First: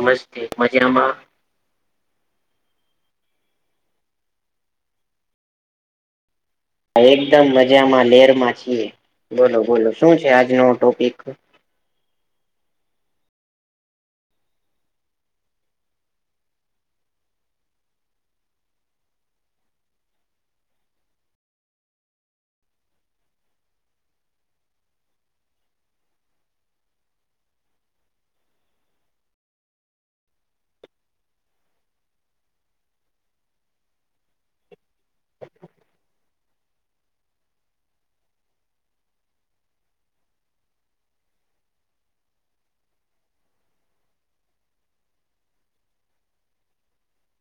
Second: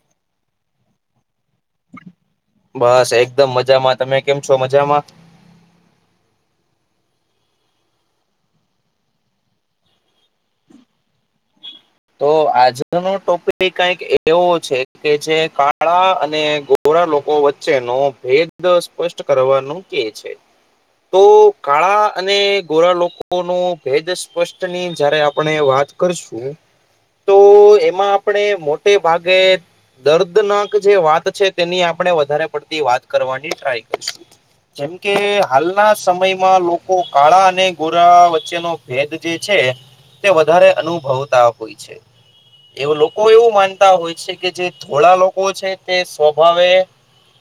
નમસ્તે મજામાં? બસ એકદમ મજામાં, તમે કેમ છો મજામાં? એકદમ મજામાં લેરમાં છીએ, બોલો બોલો શું છે આજનો ટોપિક? તો આજનો ટોપિક કઈક એવો છે કે જે કાળા અને ગોરા લોકો વચ્ચેનો ભેદ સ્પષ્ટ કરવાનું કે છે. તો અને ગોરા લોકોનું ભેદ સ્પષ્ટની આપણે વાત કર છું. તો એમાં આપણે મોટે ભાગે... દર્દનાક જે વાત છે તેની આપણે વધારે પડતી વાત કરવાની ટ્રાય કરીશું. જેમ કે હાલના સમયમાં લોકો કાળા અને ગોરા વચ્ચેનો ભેદ જે છે તે વધારે અનુભવતા હોય છે. એ લોકો એવું માનતા હોય છે કે જે ધોળા લોકો છે તે સ્વભાવે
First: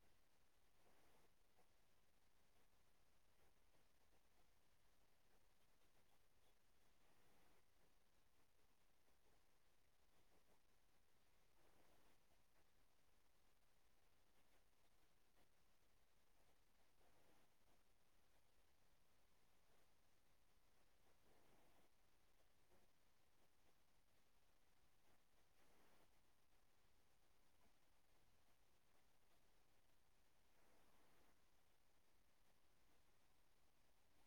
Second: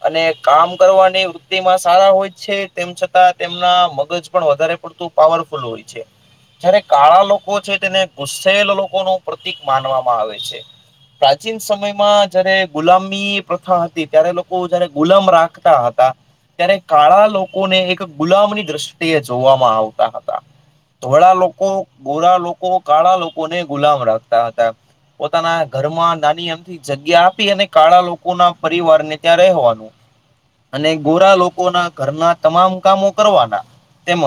અને કામ કરવાની વૃત્તિમાં સારા હોય છે તેમ છતાં તેમના મગજ પણ વધારે પણ ધૂ પરફુલ હોય છે. જયારે કાળા લોકો છે તેને ગુસેલ લોક કોનું પ્રતિક માનવામાં આવે છે. પ્રાચીન સમયમાં જયારે ગુલામી પ્રથા હતી ત્યારે લોકો જયારે ગુલામ રાખતા હતા ત્યારે કાળા લોકોને એક ગુલામની દ્રષ્ટિએ જોવામાં આવતા હતા. ધોળા લોકો ગોરા લોકો કાળા લોકોને ગુલામ રાખતા હતા. પોતાના ઘરમાં નાની હ જગ્યા આપી અને કાળા લોકોના પરિવાર ને ત્યાં રહેવાનું. અને ગોરા લોકોના ઘરના તમામ કામો કરવાના તેમજ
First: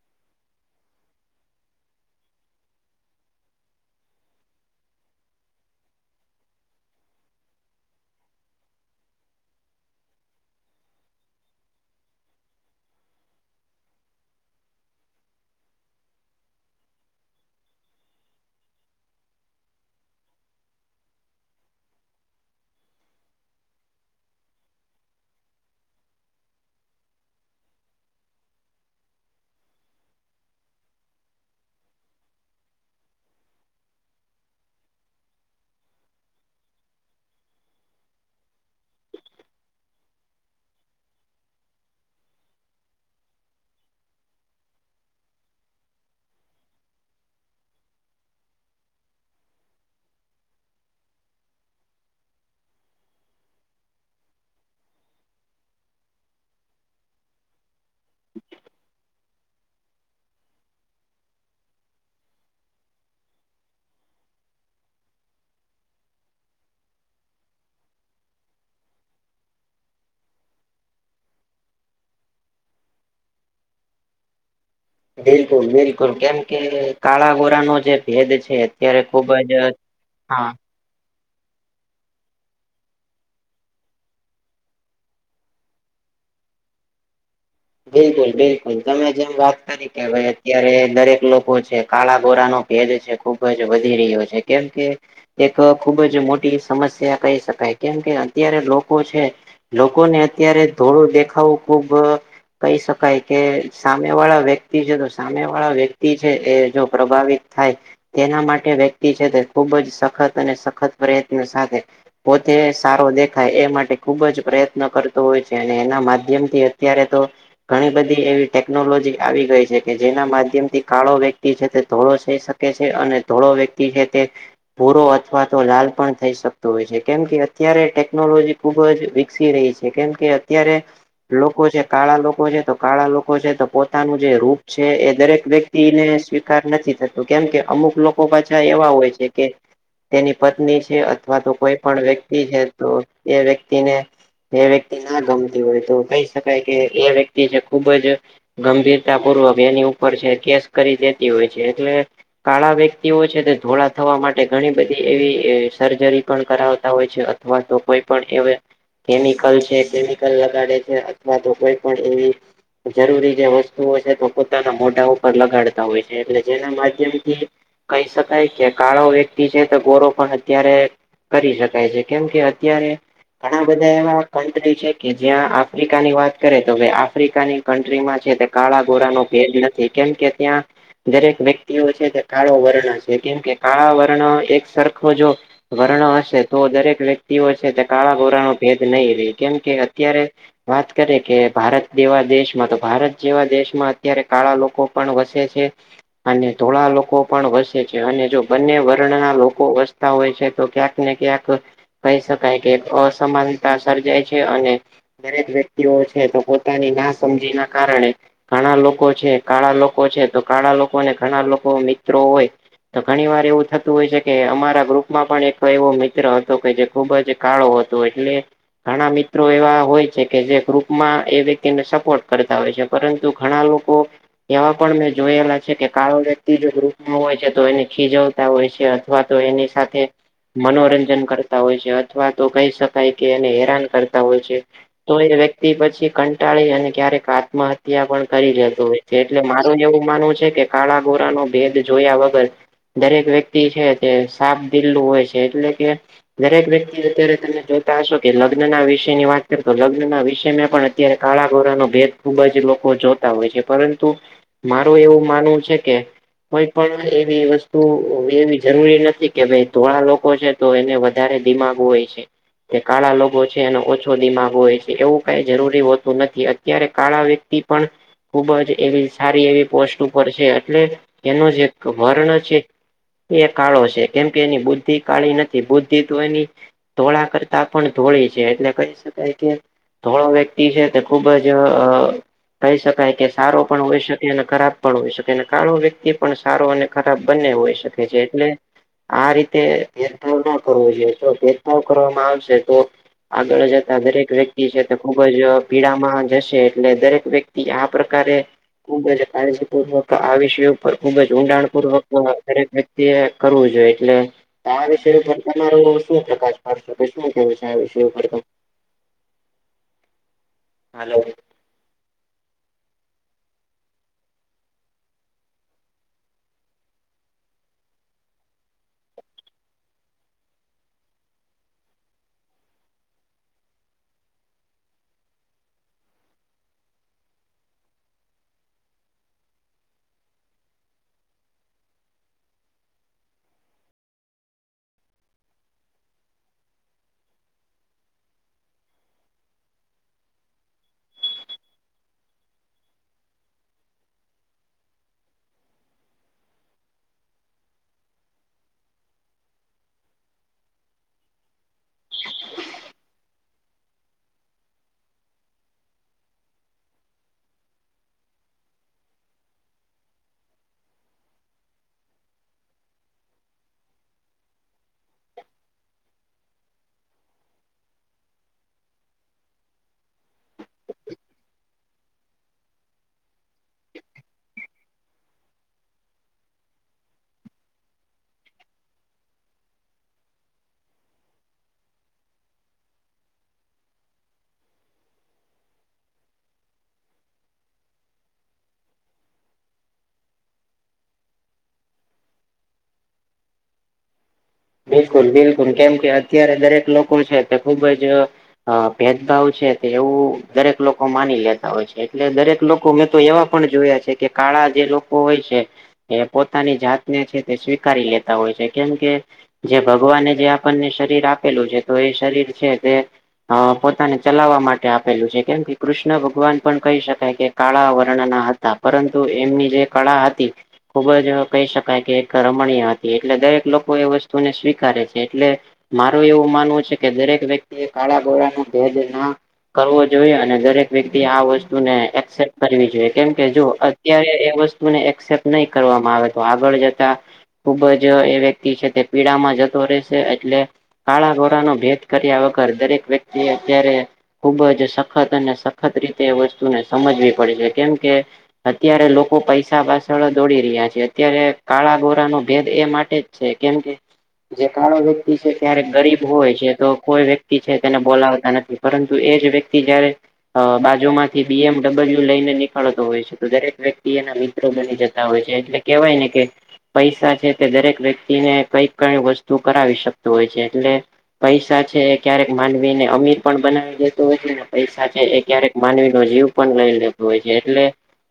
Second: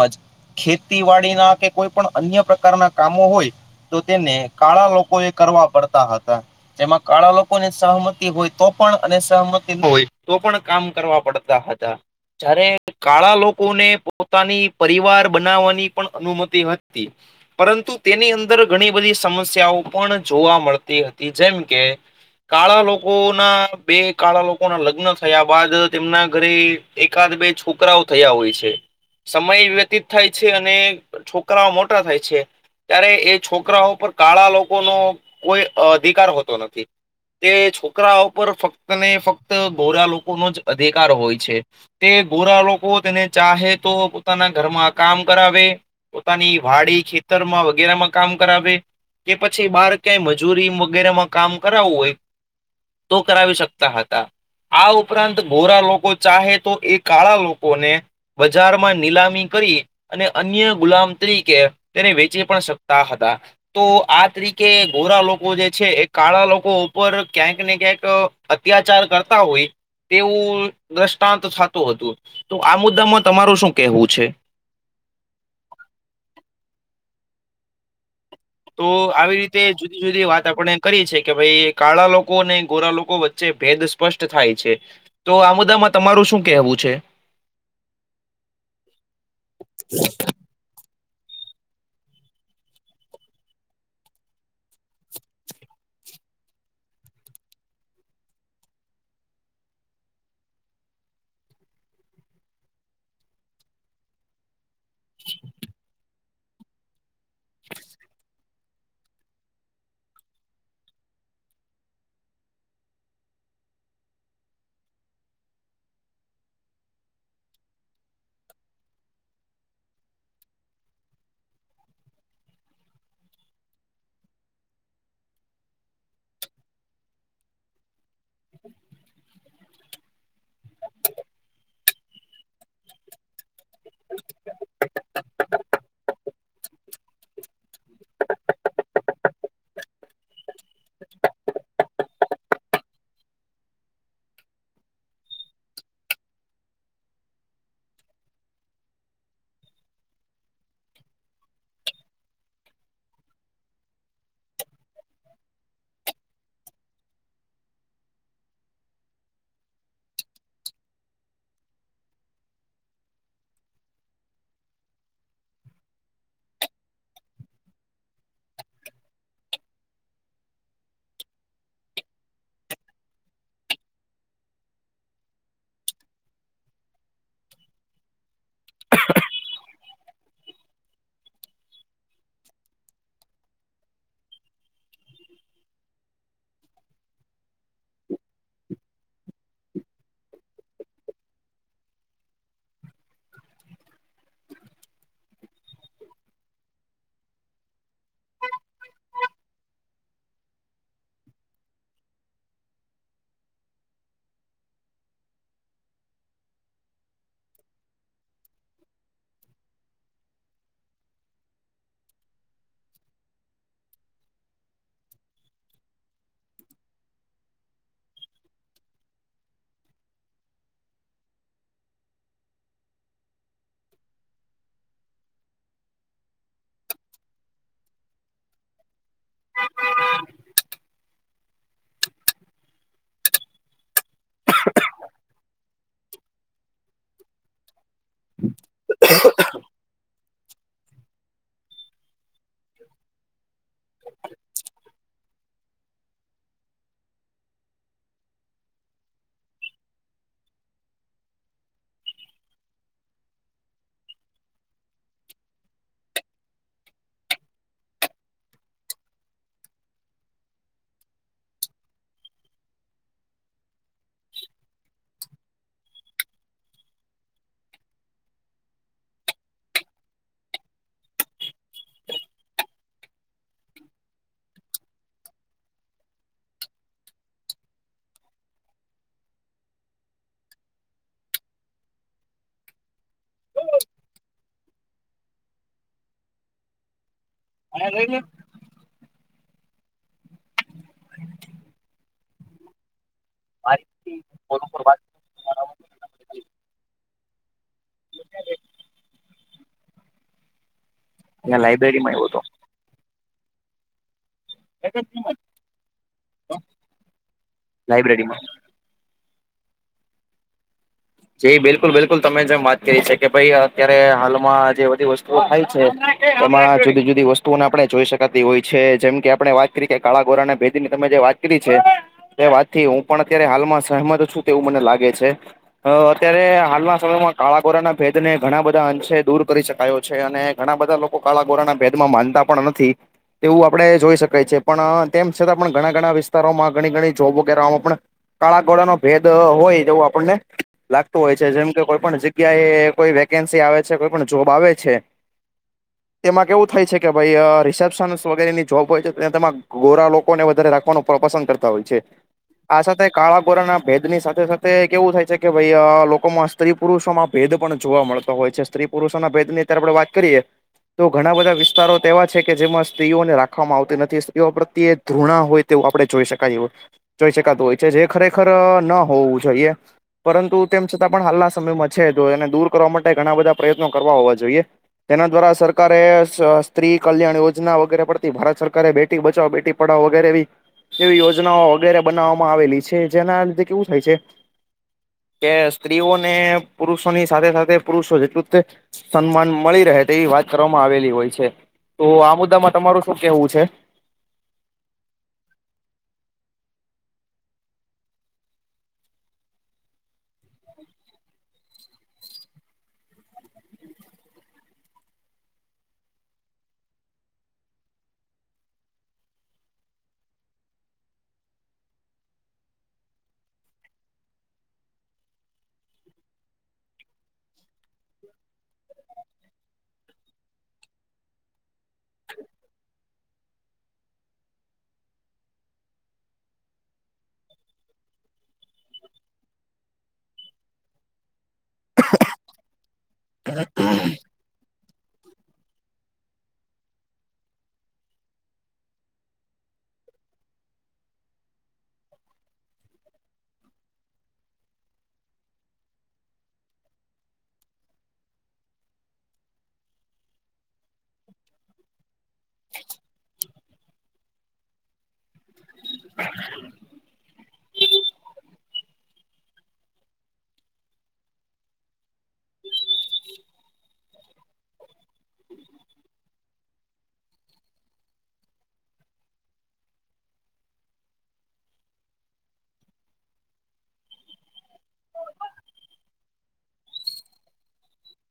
ખેતીવાડીના કે કોઈ પણ અન્ય પ્રકારના કામો હોય તો તેને કાળા લોકો એ કરવા પડતા હતા. જેમાં કાળા લોકોની સહમતી હોય તો પણ અને સહમતી ન હોય તો પણ કામ કરવા પડ તા હતા. જ્યારે કાળા લોકોને પોતાની પરિવાર બનાવવાની પણ અનુમતિ હતી. પરંતુ તેની અંદર ઘણી બધી સમસ્યાઓ પણ જોવા મળતી હતી જેમ કે કાળા લોકો ના બે કાળા લોકો ના લગ્ન થયા બાદ તેમના ઘરે એકાદ બે છોકરાઓ થયા હોય છે. સમય વ્યતીત થાય છે અને છોકરાઓ મોટા થાય છે ત્યારે એ છોકરાઓ પર કાળા લોકોનો કોઈ અધિકાર હોતો નથી. તે છોકરા ઉપર ફક્ત ને ફક્ત ગોરા લોકોનો જ અધિકાર હોય છે. તે ગોરા લોકો તેને ચાહે તો પોતાના ઘરમાં કામ કરાવે પોતાની વાડી ખેતરમાં વગેરેમાં કામ કરાવે કે પછી બાર ક્યાંય મજૂરી વગેરેમાં કામ કરાવવું હોય તો કરાવી શકતા હતા. આ ઉપરાંત ગોરા લોકો ચાહે તો એ કાળા લો કોને બજારમાં નિલામી કરી અને અન્ય ગુલામ તરીકે તેને વેચી પણ શકતા હતા. તો આ તરીકે ગોરા લોકો જે છે એ કાળા લોકો ઉપર ક્યાંક ને ક્યાંક અહ અત્યાચાર કરતા હોય. તેવું દ્રષ્ટાંત થાતું હતું તો આ મુદ્દામાં તમારું શું કેહેવું છે? બિલકુલ બિલકુલ કેમ કે કાળા ગોરા નો જે ભેદ છે તો અત્યારે ખુબ આવી જ રીતે જુદી જુદી વાત હા આપણે કરી છે કે ભઈ કાળા લોકો અને ગોરા લોકો વચ્ચે ભેદ સ્પષ્ટ થાય છે. તો આ મુદ્દામાં તમારું શું કેહેવું છે? બિલકુલ બિલકુલ તમે જેમ વાત કરી કે હવે અત્યારે દરેક લોકો છે કાળા ગોરાનો ભેદ છે ખુબ જ વધી રહ્યો છે કેમ કે એક અહ ખુબ જ મોટી સમસ્યા કહી શકાય કેમ કે અત્યારે લોકો છે લોકોને અત્યારે ધોળું દેખાવું ખુબ અહ કહી શકાય કે સામે વાળા વ્યક્તિ છે તો સામે વાળા વ્યક્તિ છે એ જો પ્રભાવિત થાય તેના માટે વ્યક્તિ છે તે ખૂબ જ સખત અને સખત પ્રયત્નો સાથે પોતે સારો દેખાય એ માટે ખુબ જ પ્રયત્ન કરતો હોય છે અને એના માધ્યમથી અત્યારે તો ઘણી બધી એવી ટેકનોલોજી આવી ગઈ છે કે જેના માધ્યમથી કાળો વ્યક્તિ છે તે ધોળો થઈ શક તે છે અને ધોળો વ્યક્તિ છે તે ભૂરો અથવા તો લાલ પણ થઈ શકતો હોય છે. કેમ કે અત્યારે ટેકનોલોજી ખુબ જ વિકસી રહી છે. કેમ કે અત્યારે લોકો છે કાળા લોક કોને તો કાળા લોકો છે તો પોતાનું જે રૂપ છે એ દરેક વ્યક્તિને સ્વીકાર નથી થત તો કેમ કે અમુક લોકો પાછા એવા હોય છે કે તેની પત્ની છે અથવા તો કોઈ પણ વ્યક્તિ છે તો એ વ્યક્તિને એ વ્યક્તિ ના ગમતી હોય તો કહી શકાય કે એ વ્યક્તિ છે ખુબ જ ગંભીરતા પૂર્વક એની ઉપર છે કેસ કરી દેતી હોય છે. એટલે કાળા વ્યક્તિઓ છે તે ધોળા થવા માટે ઘણી બધી એવી અ સર્જરી પણ કરાવતા હોય છે. અથ અથવા તો કોઈ પણ એવા કેમિકલ છે કેમિકલ લગાડે છે. અથવા તો કોઈ પણ એવી જરૂરી જે વસ્તુઓ છે તો પોતાના મોઢા ઉપર લગાડતા હોય છે. એટલે જેના માધ્યમથી કહી શકાય કે કાળો વ્યક્તિ છે તો ગોરો પણ અત્યારે કરી શકાય છે. કેમ કે અત્યારે ઘણા બધા એવા કન્ટ્રી છે કે જ્યાં આફ્રિકાની વાત કરે હવે આફ્રિકાની કન્ટ્રીમાં છે તે કાળા ગોરાનો ભેદ નથી કેમ કે ત્યાં દરેક વ્યક્તિઓ છે તે કાળો વર્ણ છે. કેમ કે કાળા વર્ણ એક સરખો જો વર્ણ હશે તો દરેક વ્યક્તિઓ છે તે કાળા ઘોરાનો ભેદ નહીં રે કેમ કે અત્યારે વાત કરીએ કે ભારત જેવા દેશમાં તો ભારત જેવા દેશમાં અત્યારે કાળા લોકો પણ વસે છે. અને ધોળા લોકો પણ વસે છે. અને જો બંને વર્ણના લોકો વસ તા હોય છે તો ક્યાંક ને ક્યાંક કહી શકાય કે એક અસમાનતા સર્જાય છે અને દરેક વ્યક્તિઓ છે તો પોતાની ના સમજી ના કારણે. ઘણા લોકો છે, કાળા લોકો છે તો કાળા લોકોને ઘણા લોકો મિત્રો હોય‌. તો ઘણી વાર એવું થતું હોય છે કે અમારા ગ્રુપમાં પણ એક એવો મિત્ર હતો કે જે ખુબ જ કાળો હતો. એટલે ઘણા મિત્રો એવા હોય છે કે જે ગ્રુપમાં એ વ્યક્તિને સપોર્ટ કરતા હોય છે. પરંતુ ઘણા લોકો એવા પણ મેં જોયેલા છે કે કાળો વ્યક્તિ જો ગૃપમાં હોય છે તો એને ખીજવ તા હોય છે અથવા તો એની સાથે મનોરંજન કરતા હોય છે. અથવા તો કહી શકાય કે એને હેરાન કરતા હોય છે. તો એ વ્યક્તિ પછી કંટાળી અને ક્યારેક આત્મહત્યા પણ કરી લેતો હોય છે. એટલે મારું એવું માનવું છે કે કાળા ગોરાનો ભેદ જોયા વગર દરેક વ્યક્તિ છે તે સાફ દિલ હોય છે એટલે કે દરેક વ્યક્તિ અત્યારે તમે જોતા હશો કે લગ્નના વિષયની વાત કરો તો લગ્નના વિષય મેં પણ અત અત્યારે કાળા ઘોરાનો ભેદ ખુબ જ લોકો જોતા હોય છે. પરંતુ મારું એવું માનવું છે કે કોઈ પણ એવી વસ્તુ એવી જરૂરી નથી કે ભાઈ ધોળા લોકો છે તો એને વધારે દિમાગ હોય છે. તે કાળા લોગો છે એનો ઓછો દિમાગ હોય છે એવું કાઈ જરૂરી હોતું નથી. અત્યારે કાળા વ્યક્તિ પણ ખુબ જ એવી સારી એવી પોસ્ટ ઉપર છે એટલે એનો જે વર્ણ છે એ કાળો છે કેમ કે એની બુદ્ધ બુદ્ધિ કાળી નથી. બુદ્ધિ તો એની ધોળા કરતા પણ ધોળી છે એટલે પસ શુ થાય કે ધોળો તે છે તે ખુબ જ અ. કહી શકાય કે સારો પણ હોઈ શકે અને ખરાબ પણ હોઇ શકે અને કાળો વ્યક્તિ પણ સારો અને ખરાબ બંને હોઇ શકે છે અહીંયા એટલે આ રીતે ભેદભાવના કરવો જોઈએ તો ભેદ [unintelligible] કરવામાં આવે છે તો આગળ જતા દરેક વ્યક્તિ છે તે ખૂબ ખૂબ જ પીડામાં જશે એટલે દરેક વ્યક્તિ આ પ્રકારે ખૂબ જ કાળજીપૂર્વક આ [unintelligible] પણ ખુબ જ લાયબ્રેરીમાં આવ્યો ઊંડાણપૂર્વકનું હતો [unintelligible] દરેક વ્યક્તિ એ કરવું જોઈએ એટલે તો આ વિષય ઉપર તમારો શું પ્રકાશ પાડશો, કે શું કેવું છે આ વિષય ઉપર લાયબ્રેરીમાં તો. [unintelligible] એ બિલકુલ બિલકુલ તમે જેમ વાત કરી છે કે ભાઈ અત્યારે હાલમાં જે બધી વસ્તુઓ આવી છે. તમામ જુદી જુદી વસ્તુઓને આપણે જોઈ શકાતી હોય છે જેમ કે આપણે વાત કરીએ કે કાળા ગોરાને ભેદની તમે જે વાત કરી છે તે વાતથી હું પણ અત્યારે હાલમાં સહમત છું તેવું મને લાગે છે. અ અત્યારે હાલના સમયમાં કાળા કોરાના ભેદ ને ઘણા બધા અંશે દૂર કરી શકાયો છે અને ઘણા બધા લો કાળા ગોરાના ભેદમાં માનતા પણ નથી. તેવું આપણે જોઈ શકાય છે પણ તેમ છતાં પણ ઘણા ઘણા વિસ્તારોમાં ઘણી ઘણી જોબ વગેરેમાં પણ કાળા ગોરાનો ભેદ હોય તેવું આપણને લાગતું હોય છે, જેમ કે કોઈ પણ જગ્યા એ કોઈ વેકેન્સી આવે છે કોઈ પણ જોબ આવે છે [inaudible] તેમાં કેવું થાય છે કે ભાઈ અ રિસેપ્શન વગેરેની જોબ હોય છેમાં ગોરા લોકોને વધારે રાખવાનો પસંદ કરતા હોય છે આ સાથે કાળા ગોરાના ભેદની સાથે સાથે કેવું થાય છે કે ભાઈ અ લોકોમાં સ્ત્રી પુરુષોમાં ભેદ પણ જોવા મળતો હોય છે સ્ત્રી પુરુષોના ભેદની અત્યારે આપણે વાત કરીએ તો ઘણા બધા વિસ્તારો તો એવા છે કે જેમાં સ્ત્રીઓને રાખવામાં આવતી નથી સ્ત્રીઓ પ્રત્યે ધૃણા હોય તેવું આપણે જોઈ શકાય એવું જોઈ શકાતું હોય છે જે ખરેખર ન હોવું જોઈએ. પરંતુ તેમ છતાં પણ હાલના સમયમાં છે જો એને દૂર કરવા માટે ઘણા બધા પ્રયત્નો કરવા હોવા જોઈએ. તેના દ્વારા સરકારે સ સ્ત્રી કલ્યાણ યોજના વગેરે પડતી ભારત સરકારે બેટી બચાવ બેટી પણ વગેરે એવી એવી યોજનાઓ વગેરે બનાવવામાં આવેલી છે જેના અંતે કેવું થાય છે કે સ્ત્રીઓને પુરુષોની સાથે સાથે પુરુષો જેટલું તે સન્માન મળી રહે તેવી વાત કરવામાં આવેલી હોય છે, તો આ મુદ્દામાં તમારું શું કહેવું છે? બિલકુલ બિલકુલ કેમ કે અત્યારે દરેક લોકો છે તે ખુબ જ અ ભેદભાવ છે તે એવું દરેક લોકો માની લેતા હોય છે એટલે દરેક લોકો મેં તો એવા પણ જોયા છે કે કાળા જે લોકો હોય છે એ પોતાની જાતને છે તે સ્વીકારી લેતા હોય છે કેમ કે જે ભગવાને જે આપણને શરીર આપેલું છે તો એ શરીર છે તે અ પોતાને ચલાવવા માટે આપેલું છે કેમ કે કૃષ્ણ ભગવાન પણ કહી શકાય કે કાળા વર્ણના હ તા પરંતુ એમની જે કળા હતી. ખુબ જ કહી શકાય કે એક રમણીય હતી એટલે દરેક લોકો એ વસ તુ ને સ્વીકારે છે એટલે મારું એવું માનવું છે કે દરેક વ્યક્તિ એ કાળા ગોરા ના ભેદ ન કરવો જોઈએ અને દરેક વ્યક્તિ આ વસ્તુને એક્સેપ્ટ કરવી જોઈએ કેમ કે જો અત્યારે એ વસ તુ ને એક્સેપ્ટ નહી કરવામાં આવે તો આગળ જતા ખુબ જ એ વ્યક્તિ છે તે પીડામાં જતો રહેશે એટલે કાળા ગોરાનો ભેદ કર્યા વગર દરેક વ્યક્તિએ અત્યારે ખુબ જ સખત અને સખત રીતે એ વસ્તુને સમજવી પડે છે કેમ કે અત્યારે લોકો પૈસા પાછળ દોડી રહ્યા છે અત્યારે કાળા ગોરાનો ભેદ એ માટે છે કેમકે જે કાળો વ્યક્તિ છે ક્યારે ગરીબ હોય છે તો કોઈ વ્ય ક્તી છે તેને બોલાવતા નથી પરંતુ એ જ વ્યક્તિ જયારે અ બાજુમાંથી બી એમ ડબલ્યુ લઈને નીકળતો હોય છે તો દરેક વ્યક્તિ એના મિત મિત્રો બની જતા હોય છે એટલે કેવાય ને કે પૈસા છે તે દરેક વ્યક્તિને કઈક કઈ વસ્તુ કરાવી શકતો હોય છે એટલે પૈસા છે એ ક્યારેક માનવીને અમીર પણ બનાવી દેતો હોય ને પૈસા છે એ ક્યારેક માનવીનો જીવ પણ લઈ લેતું હોય છે એટલે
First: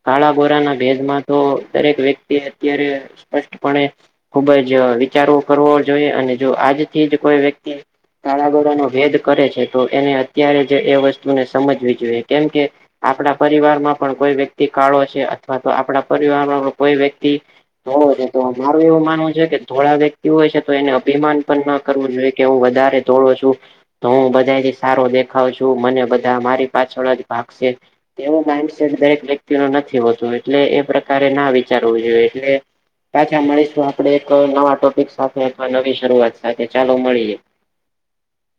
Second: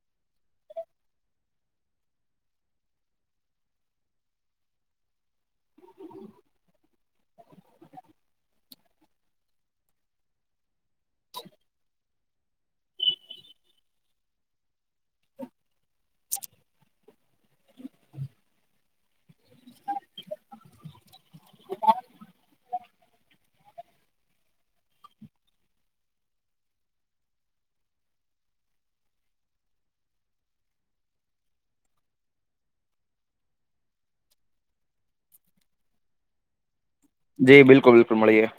કાળા ગોરાના ભેદમાં તો દરેક વ્યક્તિ અત્યારે સ્પષ્ટપણે ખુબ જ વિચારવો કરવો જોઈએ અને જો આજ થી જ કોઈ વ્યક્તિ કાળા ગોરાનો ભેદ કરે છે તો એને અત્યારે જ એ વસ્તુને સમજવી જોઈએ કેમ કે આપણા પરિવારમાં પણ કોઈ વ્યક્તિ કાળો છે અથવા તો આપણા પરિવાર કોઈ વ્યક્તિ ધોળો છે તો મારું એવું માનવું છે કે ધોળા વ્યક્તિ હોય છે તો એને અભિમાન પણ ન કરવું જોઈએ કે હું વધારે ધોળો છું તો હું બધાથી સારો દેખાવ છું મને બધા મારી પાછળ જ ભાગશે તેવું માઇન્ડસેટ દરેક વ્યક્તિ નથી હોતું એટલે એ પ્રકારે ના વિચારવું જોઈએ એટલે પાછા મળીશું એક નવા સાથે અથવા નવી શરૂઆત સાથે ચાલો મળીએ. જી બિલકુલ બિલકુલ મળીએ.